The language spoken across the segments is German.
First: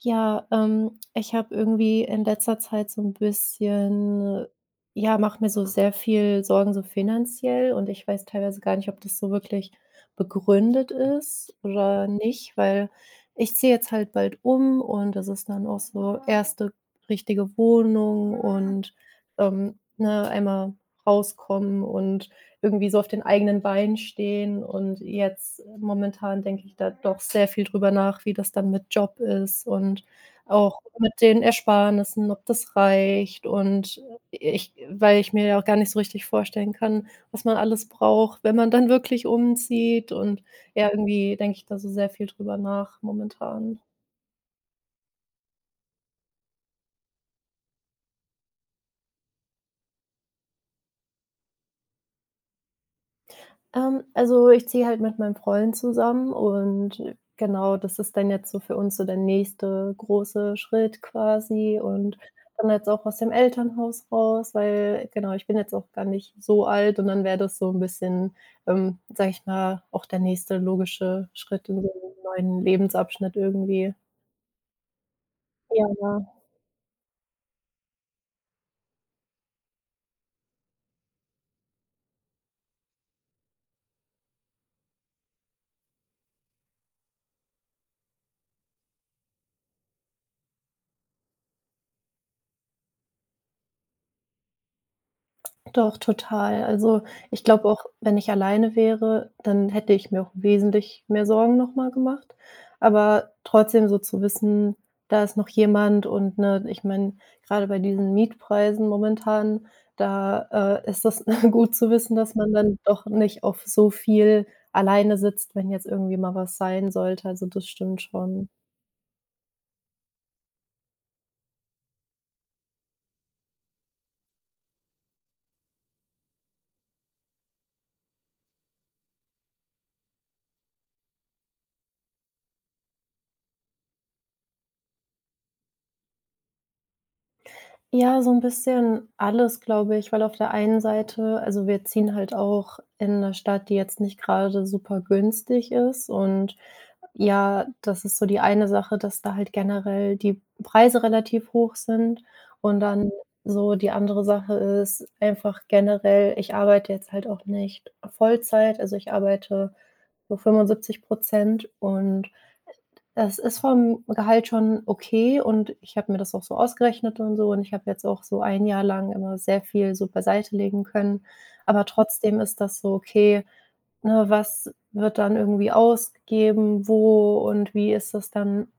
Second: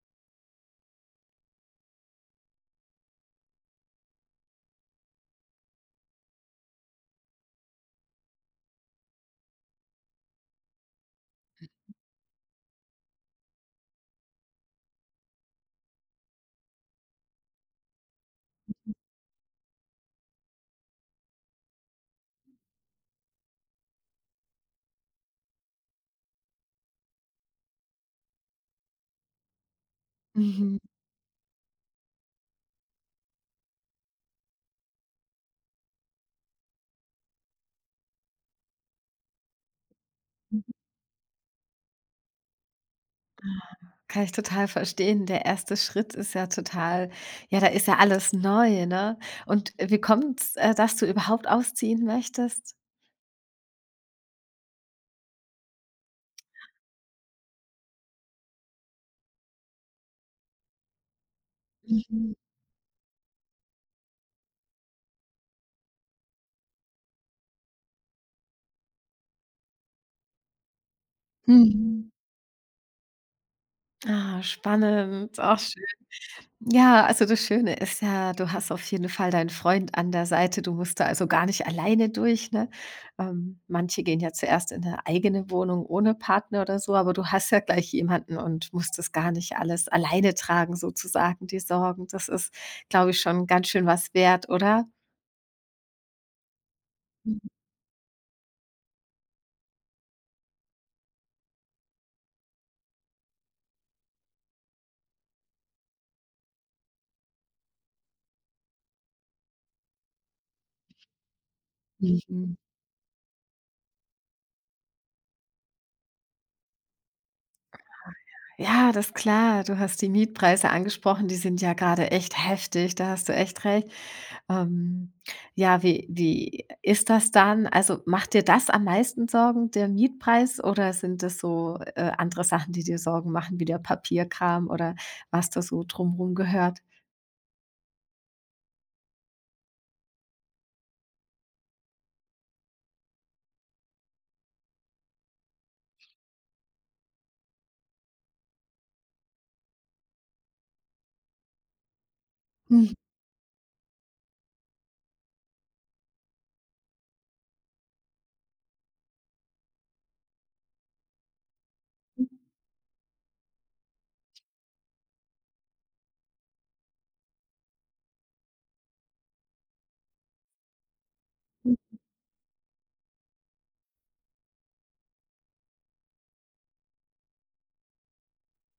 Ja, ich habe irgendwie in letzter Zeit so ein bisschen ja, mache mir so sehr viel Sorgen so finanziell und ich weiß teilweise gar nicht, ob das so wirklich begründet ist oder nicht, weil ich ziehe jetzt halt bald um und das ist dann auch so erste richtige Wohnung ne, einmal rauskommen und irgendwie so auf den eigenen Beinen stehen. Und jetzt momentan denke ich da doch sehr viel drüber nach, wie das dann mit Job ist und Mhm. auch mit den Ersparnissen, ob das reicht. Und ich weil ich mir ja auch gar nicht so richtig vorstellen kann, was man alles braucht, wenn man dann wirklich umzieht. Und ja, irgendwie denke ich da so sehr viel drüber nach momentan. Kann ich total verstehen. Der erste Schritt ist ja total, ja, da ist ja alles neu, ne? Und wie kommt's, dass du überhaupt ausziehen möchtest? Also, ich ziehe halt mit meinem Freund zusammen und genau, das ist dann jetzt so für uns so der nächste große Schritt quasi und Mhm. dann jetzt auch aus dem Elternhaus raus, weil genau, ich bin jetzt auch gar nicht so alt und dann wäre das so ein bisschen, sage ich mal, auch der nächste logische Schritt in so Mhm. einem neuen Lebensabschnitt irgendwie. Ah, spannend. Auch schön. Ja. Ja, also das Schöne ist ja, du hast auf jeden Fall deinen Freund an der Seite. Du musst da also gar nicht alleine durch. Ne? Manche gehen ja zuerst in eine eigene Wohnung ohne Partner oder so, aber du hast ja gleich jemanden und musst das gar nicht alles alleine tragen, sozusagen, die Sorgen. Das ist, glaube ich, schon ganz schön was wert, oder? Doch, total. Also, ich glaube auch, wenn ich alleine wäre, dann hätte ich mir auch wesentlich mehr Sorgen noch mal gemacht. Aber trotzdem so zu wissen, da ist noch jemand und, ne, ich meine, gerade bei diesen Mietpreisen momentan, da, ist das gut zu wissen, dass man Mhm. dann doch nicht auf so viel alleine sitzt, wenn jetzt irgendwie mal was sein sollte. Also, das stimmt schon. Ja, das ist klar. Du hast die Mietpreise angesprochen, die sind ja gerade echt heftig, da hast du echt recht. Ähm, ja, wie ist das dann? Also, macht dir das am meisten Sorgen, der Mietpreis, oder sind das so, andere Sachen, die dir Sorgen machen, wie der Papierkram oder was da so drumherum gehört? Ja, so ein bisschen alles, glaube ich, weil auf der einen Seite also, wir ziehen halt auch in 'ne Stadt, die jetzt nicht gerade super günstig ist und ja, das ist so die eine Sache, dass da halt generell die Preise relativ hoch sind und Mhm, dann so die andere Sache ist einfach generell, ich arbeite jetzt halt auch nicht Vollzeit, also, ich arbeite so 75 und das ist vom Gehalt schon okay und ich habe mir das auch so ausgerechnet und so und ich habe jetzt auch so ein Jahr lang immer sehr viel so beiseite legen können. Aber mhm, trotzdem ist das so, okay, ne, was wird dann irgendwie ausgegeben, wo und wie ist das dann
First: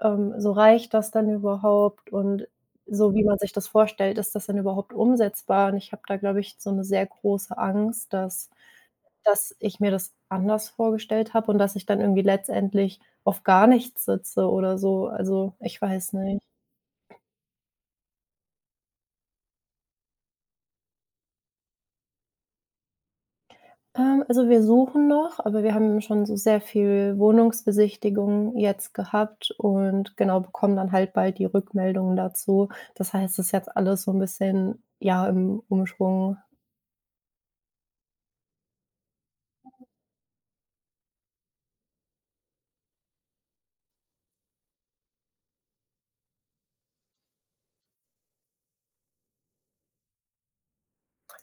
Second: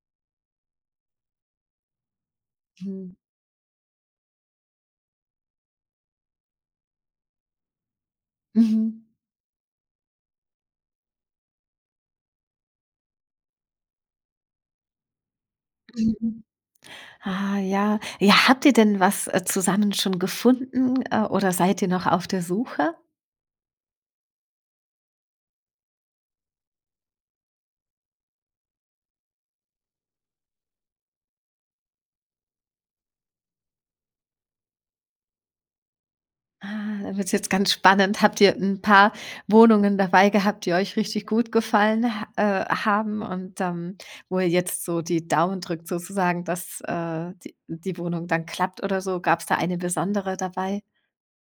so reicht das dann überhaupt und so, wie man sich das vorstellt, ist das denn überhaupt umsetzbar? Und ich habe da, glaube ich, so 'ne sehr große Angst, dass mhm, mhm. dass ich mir das anders vorgestellt habe und dass ich dann irgendwie letztendlich auf gar nichts sitze oder so. Also, ich weiß nicht. Ah, ja. Ja, habt ihr denn was, zusammen schon gefunden, oder seid ihr noch auf der Suche? Also, wir suchen noch, aber wir haben schon so sehr viel Wohnungsbesichtigungen jetzt gehabt und genau, bekommen dann halt bald die Rückmeldungen dazu. Das heißt, es ist jetzt alles so 'n bisschen, ja, im Umschwung. Ah, da wird's jetzt ganz spannend. Habt ihr ein paar Wohnungen dabei gehabt, die euch richtig gut gefallen ha haben und, wo ihr jetzt so die Daumen drückt sozusagen, dass, die Wohnung dann klappt oder so? Gab es da eine besondere dabei?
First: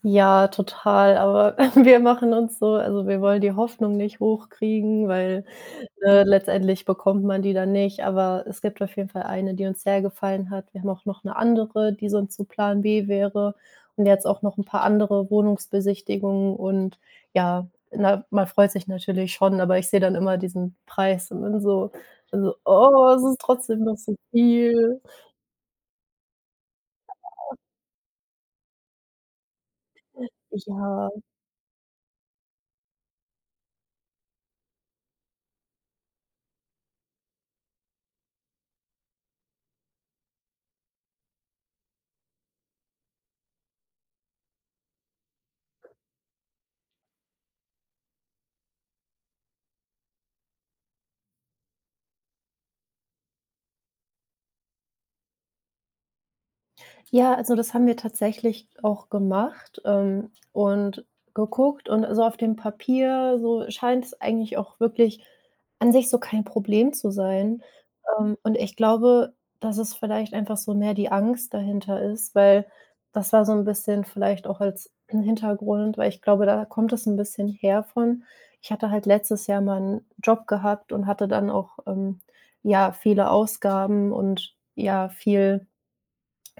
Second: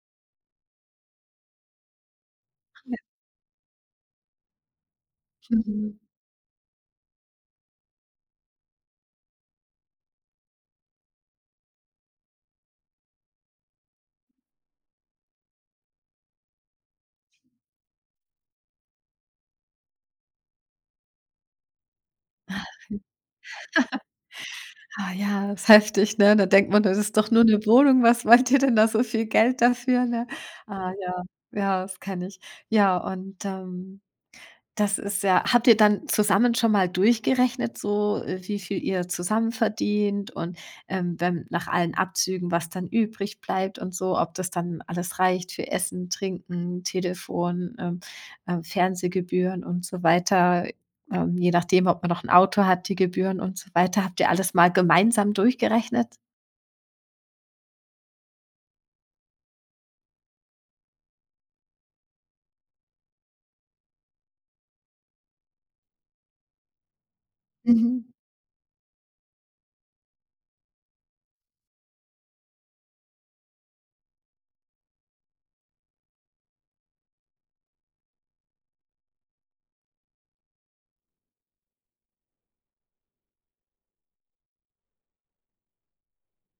Ja, total, aber wir machen uns so Ja. also, wir wollen die Hoffnung nicht hochkriegen, weil, Mhm. Letztendlich bekommt man die dann nicht. Aber es gibt auf jeden Fall eine, die uns sehr gefallen hat. Wir haben auch noch eine andere, die sonst so Plan B wäre und jetzt auch noch ein paar andere Wohnungsbesichtigungen und ja, na, man freut sich natürlich schon, aber ich sehe dann immer diesen Preis und bin so: bin so „Oh, es ist trotzdem noch so viel.“ Ah ja, ist heftig, ne? Da denkt man, das ist doch nur eine Wohnung. Was wollt ihr denn da so viel Geld dafür, ne? Ah Ja. ja, ja, das kenne ich. Ja, und, das ist ja, habt ihr dann zusammen schon mal durchgerechnet, so, wie viel ihr zusammen verdient und, wenn nach allen Abzügen, was dann übrig bleibt und so, ob das dann alles reicht für Essen, Trinken, Telefon, Fernsehgebühren und so weiter, je nachdem, ob man noch ein Auto hat, die Gebühren und so weiter. Habt ihr alles mal gemeinsam durchgerechnet? Ja, also das haben wir tatsächlich auch gemacht, und geguckt und so auf dem Papier, so scheint es eigentlich auch wirklich an sich so kein Problem zu sein. Mhm. Und ich glaube, dass es vielleicht einfach so mehr die Angst dahinter ist, weil das war so ein bisschen vielleicht auch als ein Hintergrund, weil ich glaube, da kommt es ein bisschen her von. Ich hatte halt letztes Jahr mal einen Job gehabt und hatte dann auch, ja, viele Ausgaben und ja, viel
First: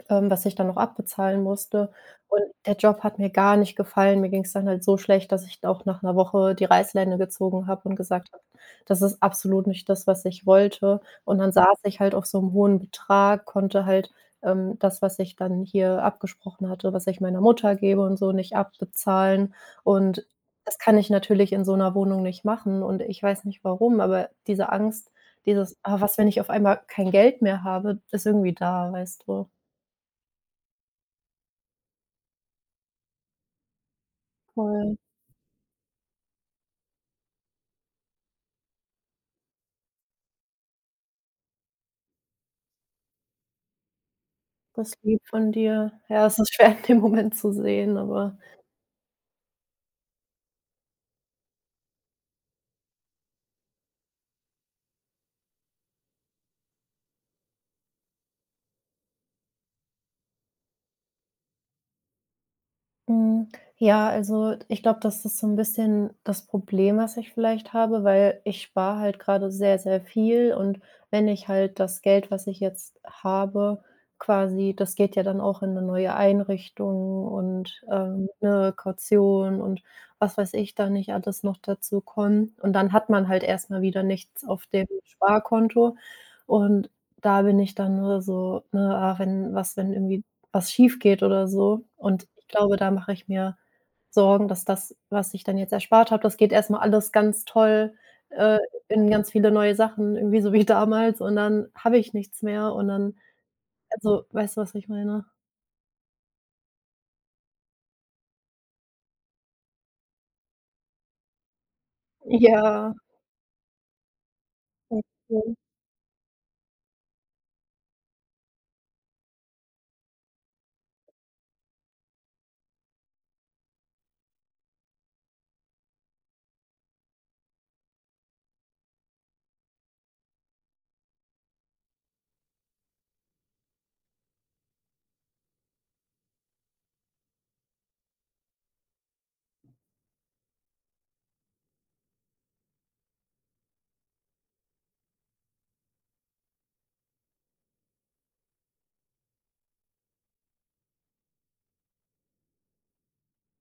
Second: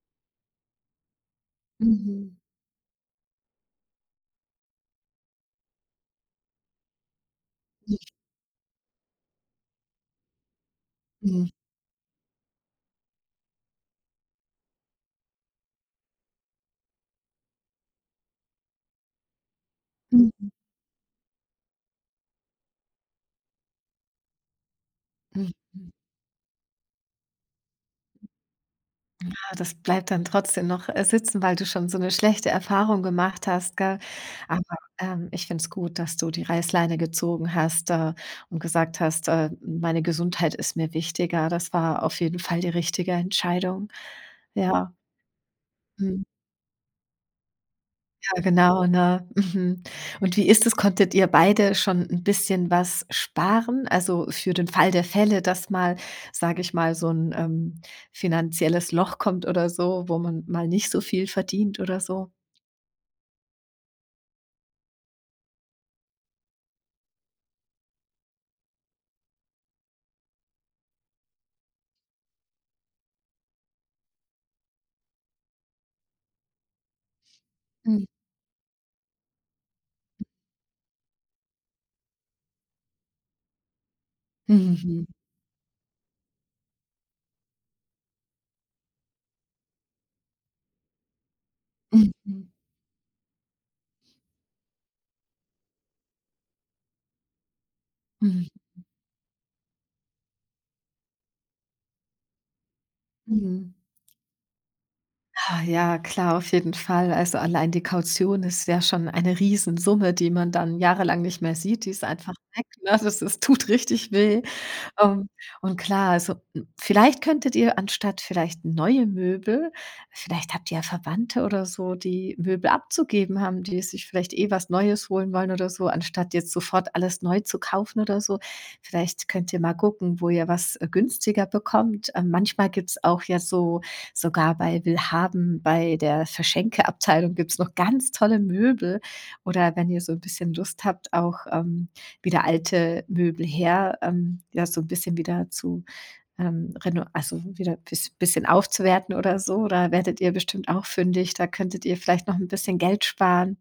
was ich dann noch abbezahlen musste. Mhm. Und der Job hat mir gar nicht gefallen. Mir ging es dann halt so schlecht, dass ich auch nach einer Woche die Reißleine gezogen habe und gesagt habe: „Das ist absolut nicht das, was ich wollte.“ Und Mhm. dann saß ich halt auf so einem hohen Betrag, konnte halt, das, was ich dann hier abgesprochen hatte, was ich meiner Mutter gebe und so, nicht abbezahlen. Und Mhm. das kann ich natürlich in so einer Wohnung nicht machen und ich weiß nicht warum, aber diese Angst, dieses: Mhm. „Ah, was, wenn ich auf einmal kein Geld mehr habe“, ist irgendwie da, weißt du? Ah, das bleibt dann trotzdem noch, sitzen, weil du schon so 'ne schlechte Erfahrung gemacht hast, gell? Aber, Voll, ich finde es gut, dass du die Reißleine gezogen hast, und gesagt hast: meine Gesundheit ist mir wichtiger.“ Das war auf jeden Fall die richtige Entscheidung. das Ja, lieb von dir. mhm. Ja, es ist schwer in dem Moment zu sehen, aber Ja, genau, ne? Mhm. Und wie ist es? Konntet ihr beide schon ein bisschen was sparen? Also, für den Fall der Fälle, dass mal, sage ich mal, so ein finanzielles Loch kommt oder so, wo man mal nicht so viel verdient oder so? Hm, ja, also, ich glaube, das ist so ein bisschen das Problem, was ich vielleicht habe, weil ich spare halt gerade sehr, sehr viel und wenn ich halt das Geld, was ich jetzt habe, quasi das geht ja dann auch in eine neue Einrichtung und, Mhm. ähm, 'ne Kaution und was weiß ich, da nicht alles noch dazu kommen. Und dann hat man halt erst mal wieder nichts auf dem Mhm. Sparkonto und da bin ich dann nur so, ne: „Ah, wenn was, wenn irgendwie was schiefgeht oder so.“ Mhm. Und ich Mhm. glaube, da mache ich mir Sorgen, dass das, was ich dann jetzt erspart habe, das geht erstmal alles ganz toll, Mhm. äh, in ganz viele neue Sachen, irgendwie so wie damals und dann habe ich nichts mehr und dann Mhm. also, weißt du, was ich meine? Ah, ja, klar, auf jeden Fall. Also, allein die Kaution ist ja schon eine Riesensumme, die man dann jahrelang nicht mehr sieht. Die ist einfach weg, Ja. ne? Das tut richtig weh. Ähm, Okay. und klar, also, hm, vielleicht könntet ihr anstatt vielleicht neue Möbel, vielleicht habt ihr ja Verwandte oder so, die Möbel abzugeben haben, die sich vielleicht eh was Neues holen wollen oder so, anstatt jetzt sofort alles neu zu kaufen oder so. Vielleicht könnt ihr mal gucken, wo ihr was, günstiger bekommt. Manchmal gibt's auch ja so, sogar bei willhaben bei der Verschenke-Abteilung gibt's noch ganz tolle Möbel. Oder wenn ihr so ein bisschen Lust habt, auch, wieder alte Möbel her, ja, so ein bisschen wieder zu, reno also wieder bisschen aufzuwerten oder so. Da werdet ihr bestimmt auch fündig. Da könntet ihr vielleicht noch ein bisschen Geld sparen.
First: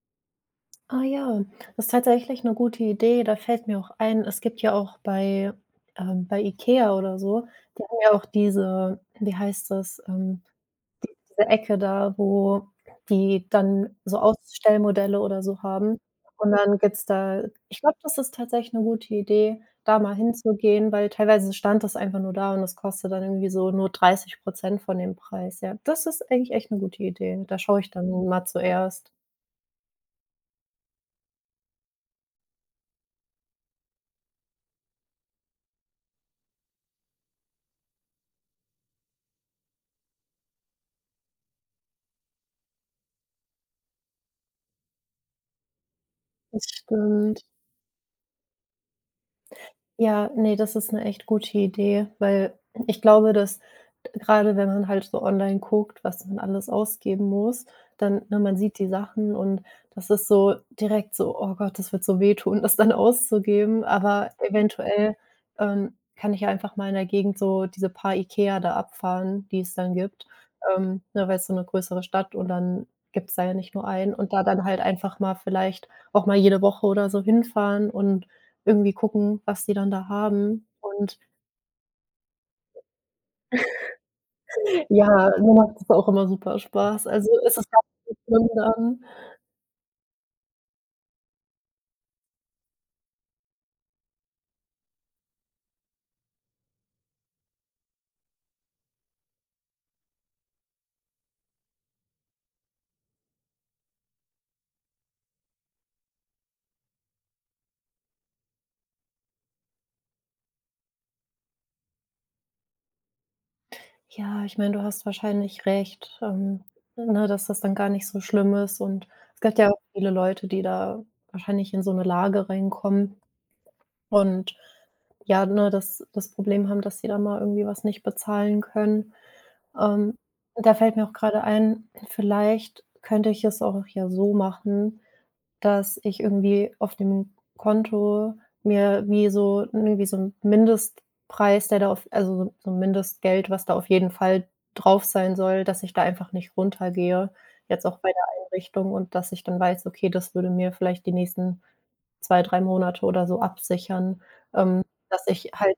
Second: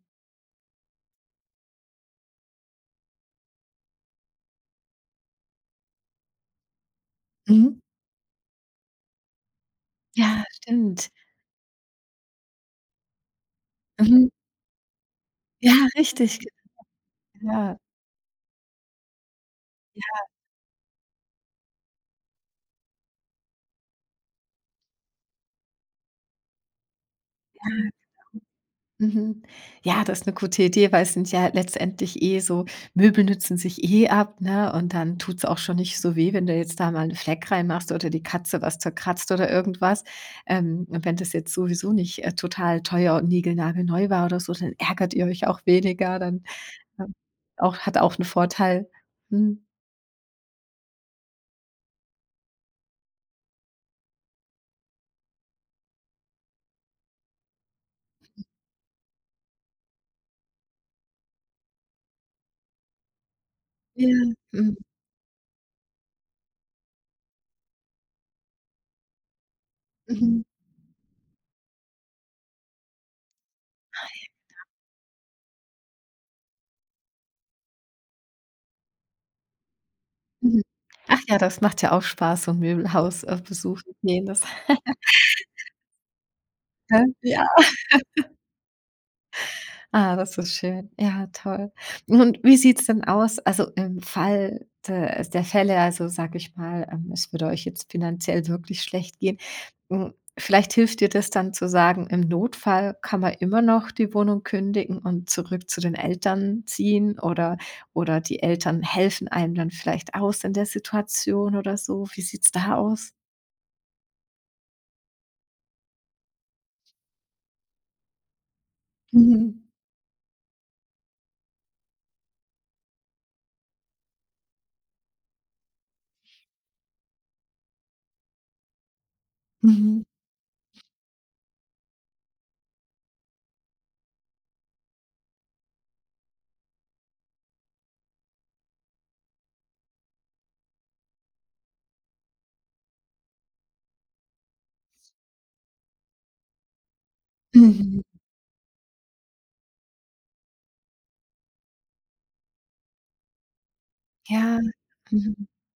Ah ja, das ist tatsächlich eine gute Idee. Da fällt mir auch ein, es gibt ja auch bei bei IKEA oder so, Mhm. die haben ja auch diese wie heißt das, Ja, stimmt. diese Ecke da, wo die dann so Mhm. Ausstellmodelle oder so Ja, haben. richtig, ge Und dann gibt's da ja, ich glaube, das ist tatsächlich 'ne gute Idee, da mal hinzugehen, weil teilweise stand das einfach nur da und das kostet dann irgendwie so nur 30 von dem Preis, ja. Das ist eigentlich echt 'ne gute Idee. Da schaue ich ja. dann mal zuerst. Mhm. Ja, das ist 'ne gute Idee, weil es sind ja letztendlich eh so, Möbel nützen sich eh ab, ne? Und dann tut's auch schon nicht so weh, wenn du jetzt da mal 'n Fleck reinmachst oder die Katze was zerkratzt oder irgendwas. Und wenn das jetzt sowieso nicht, total teuer und niegelnagelneu war oder so, dann ärgert ihr euch auch weniger, dann, Das ähm, stimmt. auch hat auch einen Vorteil. Mhm. Ja, nee, das ist eine echt gute Idee, weil ich glaube, dass gerade wenn man halt so online guckt, was man alles ausgeben muss, dann ne, man sieht die Sachen und das ist so direkt so: „Oh Gott, das wird so wehtun, das dann auszugeben.“ Ja, Aber mhm, eventuell, kann ich ja einfach mal in der Gegend so diese paar IKEA da abfahren, die es dann gibt, mhm, ne, weil es so eine größere Stadt und dann gibt's da ja nicht nur einen und da dann halt einfach mal vielleicht auch mal jede Woche oder so hinfahren und irgendwie gucken, was die dann da mhm. haben. Und Ach ja, das macht ja auch Spaß, so 'n Möbelhaus, besuchen gehen, das, ja, mir macht das auch immer super Spaß. Also, ja. es ist gar nicht so schlimm dann. Ah, das ist schön. Ja, toll. Und wie sieht's denn aus? Also, im Fall de der Fälle, also, sage ich mal, es würde euch jetzt finanziell wirklich schlecht gehen. Hm, vielleicht hilft dir das dann zu sagen, im Notfall kann man immer noch die Wohnung kündigen und zurück zu den Eltern ziehen oder die Eltern helfen einem dann vielleicht aus in der Situation oder so. Wie sieht's da aus? Ja, ich meine, du hast wahrscheinlich recht, ne, dass das dann gar nicht so schlimm ist. Und es gibt ja Mhm. auch viele Leute, die da wahrscheinlich in so 'ne Lage reinkommen und ja, ne, das Problem haben, dass sie dann mal irgendwie was nicht bezahlen können. Mhm. Ähm, da fällt mir auch grade ein, vielleicht könnte ich es auch ja so machen, dass ich irgendwie auf dem Konto mir wie so irgendwie so 'n Mindestpreis, der da auf also, so 'n Mindestgeld, was da auf jeden Fall drauf sein soll, dass ich da einfach nicht runtergehe, jetzt auch Mhm. bei der Einrichtung und dass ich dann weiß: „Okay, das würde mir vielleicht die nächsten 2 3 Monate oder so absichern“, Ja. ähm, dass Mhm. ich halt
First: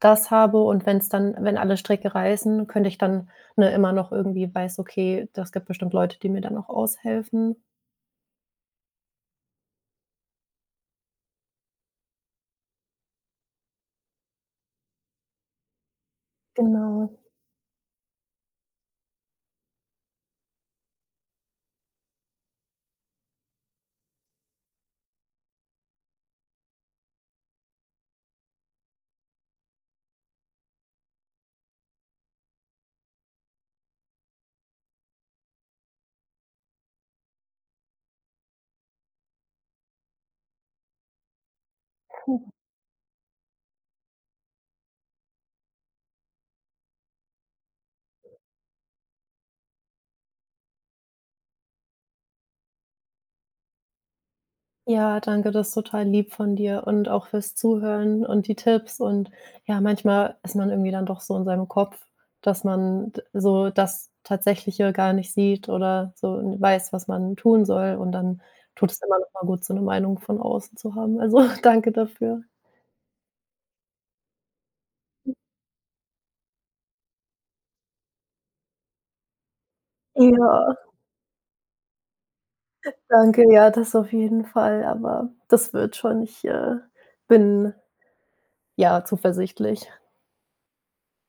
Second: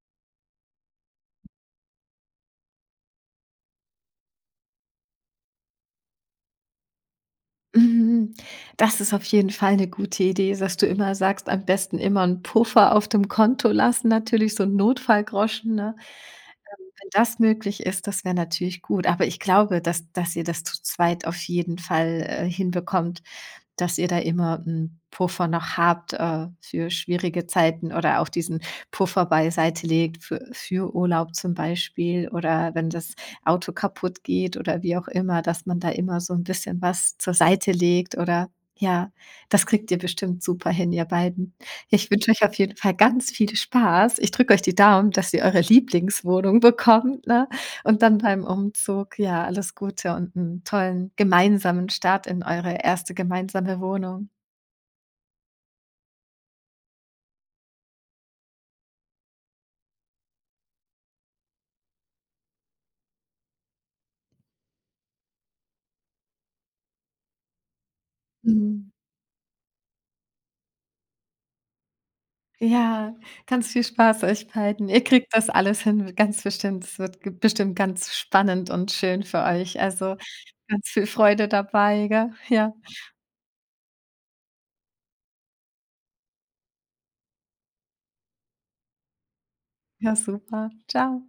das habe und wenn's dann wenn alle Stricke reißen, könnte ich dann, ne, immer noch irgendwie weiß: „Okay, das gibt bestimmt Leute, die mir dann auch aushelfen.“ Mhm. Das ist auf jeden Fall eine gute Idee, dass du immer sagst, am besten immer einen Puffer auf dem Konto lassen, natürlich so ein Notfallgroschen, ne? Wenn Genau. das möglich ist, das wäre natürlich gut. Aber ich glaube, dass ihr das zu zweit auf jeden Fall, hinbekommt, dass ihr da immer einen Puffer noch habt, für schwierige Zeiten oder auch diesen Puffer beiseitelegt für Urlaub zum Beispiel oder wenn das Auto kaputt geht oder wie auch immer, dass man da immer so ein bisschen was zur Seite legt oder, ja, das kriegt ihr bestimmt super hin, ihr beiden. Ich wünsche euch auf jeden Fall ganz viel Spaß. Ich drücke euch die Daumen, dass ihr eure Lieblingswohnung bekommt, ne, und dann beim Umzug, ja, alles Gute und einen tollen gemeinsamen Start in eure erste gemeinsame Wohnung. Ja, danke, das ist total lieb von dir und auch fürs Zuhören und die Tipps und ja, manchmal ist man irgendwie dann doch so in seinem Kopf, dass man d so das Tatsächliche gar nicht sieht oder so weiß, was man tun soll und dann tut Mhm. es immer noch mal gut, so eine Meinung von außen zu haben. Also, danke dafür. Ja, ganz viel Spaß euch beiden. Ihr kriegt das alles hin, ganz bestimmt. Es wird ge bestimmt ganz spannend und schön für euch. Also, Ja, ganz viel Freude dabei, gell? Ja, danke, ja, das auf jeden Fall, aber das wird schon. Ich, bin, ja, zuversichtlich. ja super. Ciao.